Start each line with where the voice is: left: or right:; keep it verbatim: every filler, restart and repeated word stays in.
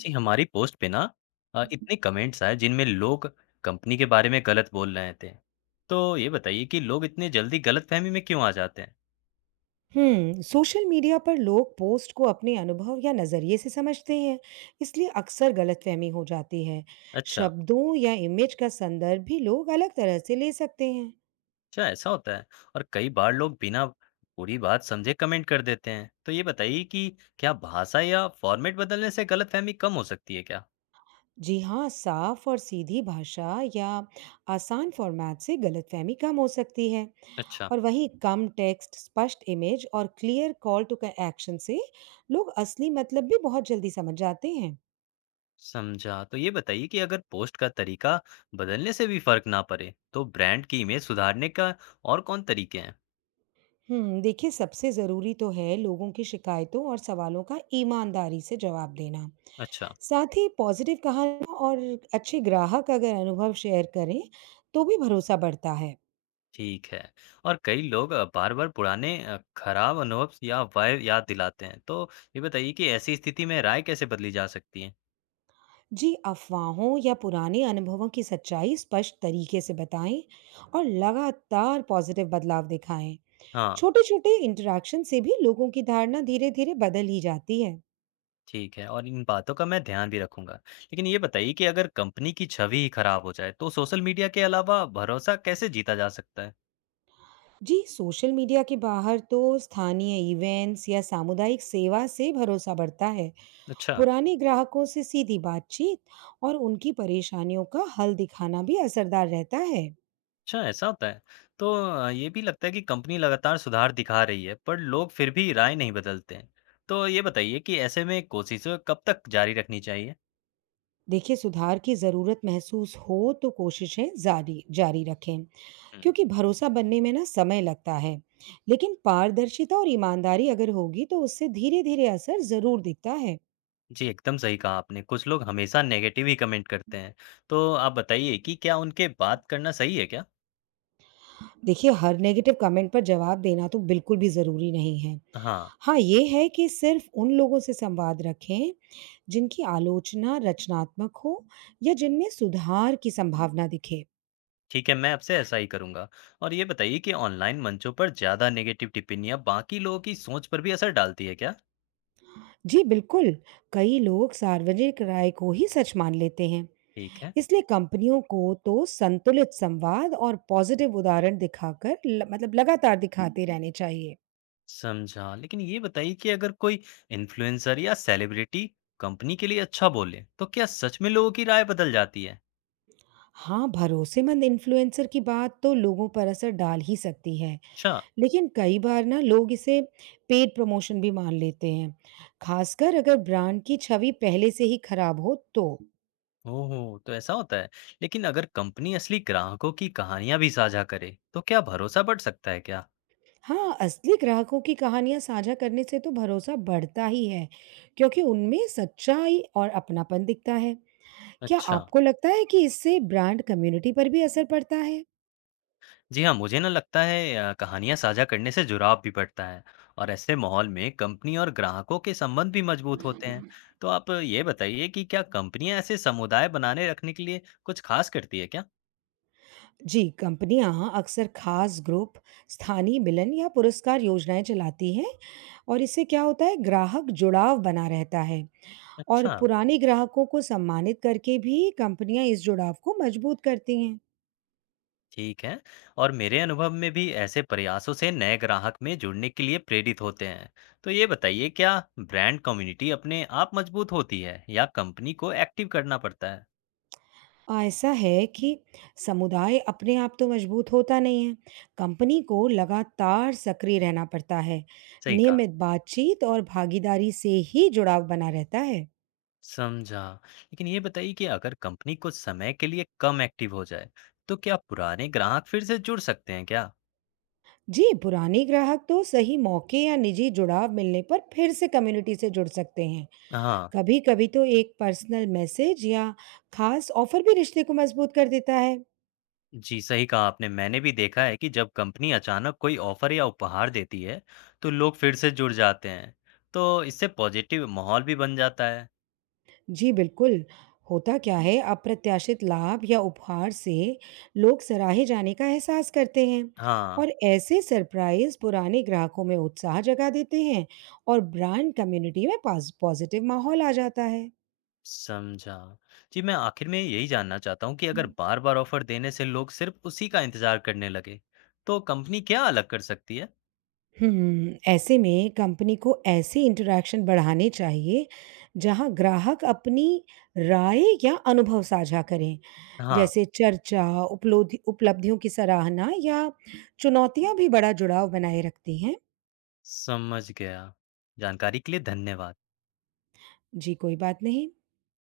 left: जी, हमारी पोस्ट पे ना अ, इतने कमेंट्स आए जिनमें लोग कंपनी के बारे में गलत बोल रहे थे। तो ये बताइए कि लोग इतने जल्दी गलतफहमी में क्यों आ जाते हैं?
right: हम्म, सोशल मीडिया पर लोग पोस्ट को अपने अनुभव या नज़रिए से समझते हैं, इसलिए अक्सर गलतफहमी हो जाती है।
left: अच्छा,
right: शब्दों या इमेज का संदर्भ भी लोग अलग तरह से ले सकते हैं।
left: अच्छा ऐसा होता है। और कई बार लोग बिना पूरी बात समझे कमेंट कर देते हैं। तो ये बताइए कि क्या भाषा या फॉर्मेट बदलने से गलतफहमी कम हो सकती है क्या?
right: जी हाँ, साफ और सीधी भाषा या आसान फॉर्मेट से गलतफहमी कम हो सकती है
left: अच्छा,
right: और वहीं कम टेक्स्ट, स्पष्ट इमेज और क्लियर कॉल टू एक्शन से लोग असली मतलब भी बहुत जल्दी समझ जाते हैं।
left: समझा। तो ये बताइए कि अगर पोस्ट का तरीका बदलने से भी फर्क ना पड़े, तो ब्रांड की इमेज सुधारने का और कौन तरीके हैं?
right: हुँ, देखिए सबसे ज़रूरी तो है लोगों की शिकायतों और सवालों का ईमानदारी से जवाब देना।
left: अच्छा।
right: साथ ही पॉज़िटिव कहानियाँ और अच्छे ग्राहक अगर अनुभव शेयर करें, तो भी भरोसा बढ़ता है।
left: ठीक है। और कई लोग अ, बार-बार पुराने अ, खराब अनुभव या वाइब याद दिलाते हैं। तो ये बताइए कि ऐसी स्थिति में राय कैसे बदली जा सकती है?
right: जी, अफ़वाहों या पुराने अनुभवों की सच्चाई स्पष्ट तरीके से बताएँ और लगातार पॉज़िटिव बदलाव दिखाएँ।
left: हाँ,
right: छोटे-छोटे इंटरैक्शन से भी लोगों की धारणा धीरे-धीरे बदल ही जाती है।
left: ठीक है और इन बातों का मैं ध्यान भी रखूँगा। लेकिन ये बताइए कि अगर कंपनी की छवि ही खराब हो जाए, तो सोशल मीडिया के अलावा भरोसा कैसे जीता जा सकता है?
right: जी सोशल मीडिया के बाहर तो स्थानीय इवेंट्स या सामुदायिक सेवा से भरोसा बढ़ता है।
left: अच्छा,
right: पुराने ग्राहकों से सीधी बातचीत और उनकी परेशानियों का हल दिखाना भी असरदार रहता है।
left: अच्छा ऐसा होता है। तो अ, ये भी लगता है कि कंपनी लगातार सुधार दिखा रही है, पर लोग फिर भी राय नहीं बदलते हैं। तो ये बताइए कि ऐसे में कोशिशें कब तक जारी रखनी चाहिए?
right: देखिए सुधार की ज़रूरत महसूस हो तो कोशिशें जारी जारी रखें
left: हुँ।
right: क्योंकि भरोसा बनने में ना समय लगता है, लेकिन पारदर्शिता और ईमानदारी अगर होगी तो उससे धीरे धीरे असर ज़रूर दिखता है।
left: जी, एकदम सही कहा आपने। कुछ लोग हमेशा नेगेटिव ही कमेंट करते हैं। तो आप बताइए कि क्या उनके बात करना सही है क्या?
right: देखिए, हर नेगेटिव कमेंट पर जवाब देना तो बिल्कुल भी ज़रूरी नहीं है।
left: हाँ,
right: हाँ, ये है कि सिर्फ़ उन लोगों से संवाद रखें, जिनकी आलोचना रचनात्मक हो या जिनमें सुधार की संभावना दिखे।
left: ठीक है मैं आपसे ऐसा ही करूँगा। और ये बताइए कि ऑनलाइन मंचों पर ज़्यादा नेगेटिव टिप्पणियाँ बाकी लोगों की सोच पर भी असर डालती है क्या?
right: जी बिल्कुल, कई लोग सार्वजनिक राय को ही सच मान लेते हैं।
left: ठीक है,
right: इसलिए कंपनियों को तो संतुलित संवाद और पॉज़िटिव उदाहरण दिखाकर ल मतलब लगातार दिखाते रहने चाहिए।
left: समझा। लेकिन ये बताइए कि अगर कोई इन्फ्लुएंसर या सेलिब्रिटी कंपनी के लिए अच्छा बोले, तो क्या सच में लोगों की राय बदल जाती है?
right: हाँ, भरोसेमंद इन्फ्लुएंसर की बात तो लोगों पर असर डाल ही सकती है।
left: अच्छा।
right: लेकिन कई बार ना लोग इसे पेड प्रमोशन भी मान लेते हैं, खासकर अगर ब्रांड की छवि पहले से ही खराब हो तो।
left: ओह! तो ऐसा होता है। लेकिन अगर कंपनी असली ग्राहकों की कहानियाँ भी साझा करे, तो क्या भरोसा बढ़ सकता है क्या?
right: हाँ, असली ग्राहकों की कहानियाँ साझा करने से तो भरोसा बढ़ता ही है, क्योंकि उनमें सच्चाई और अपनापन दिखता है। क्या
left: अच्छा।
right: आपको लगता है कि इससे ब्रांड कम्युनिटी पर भी असर पड़ता है?
left: जी हाँ, मुझे ना लगता है अ, कहानियाँ साझा करने से जुड़ाव भी बढ़ता है और ऐसे माहौल में कंपनी और ग्राहकों के संबंध भी मजबूत होते हैं। तो आप ये बताइए कि क्या कंपनियाँ ऐसे समुदाय बनाने रखने के लिए कुछ खास करती है क्या?
right: जी, कंपनियाँ अक्सर खास ग्रुप, स्थानीय मिलन या पुरस्कार योजनाएं चलाती हैं और इससे क्या होता है ग्राहक जुड़ाव बना रहता है। और
left: अच्छा।
right: पुराने ग्राहकों को सम्मानित करके भी कंपनियां इस जुड़ाव को मजबूत करती हैं।
left: ठीक है और मेरे अनुभव में भी ऐसे प्रयासों से नए ग्राहक में जुड़ने के लिए प्रेरित होते हैं। तो ये बताइए क्या ब्रांड कम्युनिटी अपने आप मजबूत होती है या कंपनी को एक्टिव करना पड़ता है?
right: आ, ऐसा है कि समुदाय अपने आप तो मजबूत होता नहीं है, कंपनी को लगातार सक्रिय रहना पड़ता है।
left: सही कहा।
right: नियमित बातचीत और भागीदारी से ही जुड़ाव बना रहता है।
left: समझा। लेकिन ये बताइए कि अगर कंपनी कुछ समय के लिए कम एक्टिव हो जाए तो क्या पुराने ग्राहक फिर से जुड़ सकते हैं क्या?
right: जी पुराने ग्राहक तो सही मौके या निजी जुड़ाव मिलने पर फिर से कम्युनिटी से जुड़ सकते हैं।
left: हाँ।
right: कभी कभी तो एक पर्सनल मैसेज या खास ऑफर भी रिश्ते को मजबूत कर देता है।
left: जी सही कहा आपने। मैंने भी देखा है कि जब कंपनी अचानक कोई ऑफर या उपहार देती है तो लोग फिर से जुड़ जाते हैं। तो इससे पॉजिटिव माहौल भी बन जाता है।
right: जी, बिल्कुल। होता क्या है, अप्रत्याशित लाभ या उपहार से लोग सराहे जाने का एहसास करते हैं
left: हाँ,
right: और ऐसे सरप्राइज़ पुराने ग्राहकों में उत्साह जगा देते हैं और ब्रांड कम्युनिटी में पाज़ पॉज़िटिव माहौल आ जाता है।
left: समझा। जी, मैं आखिर में यही जानना चाहता हूँ कि अगर बार-बार ऑफ़र देने से लोग सिर्फ़ उसी का इंतज़ार करने लगे, तो कंपनी क्या अलग कर सकती है?
right: हुँ, ऐसे में कंपनी को ऐसे इंटरैक्शन बढ़ाने चाहिए, जहाँ ग्राहक अपनी राय या अनुभव साझा करें,
left: हाँ,
right: जैसे चर्चा, उपलोधि उपलब्धियों की सराहना या चुनौतियाँ भी बड़ा जुड़ाव बनाए रखती हैं।
left: समझ गया। जानकारी के लिए धन्यवाद।
right: जी, कोई बात नहीं।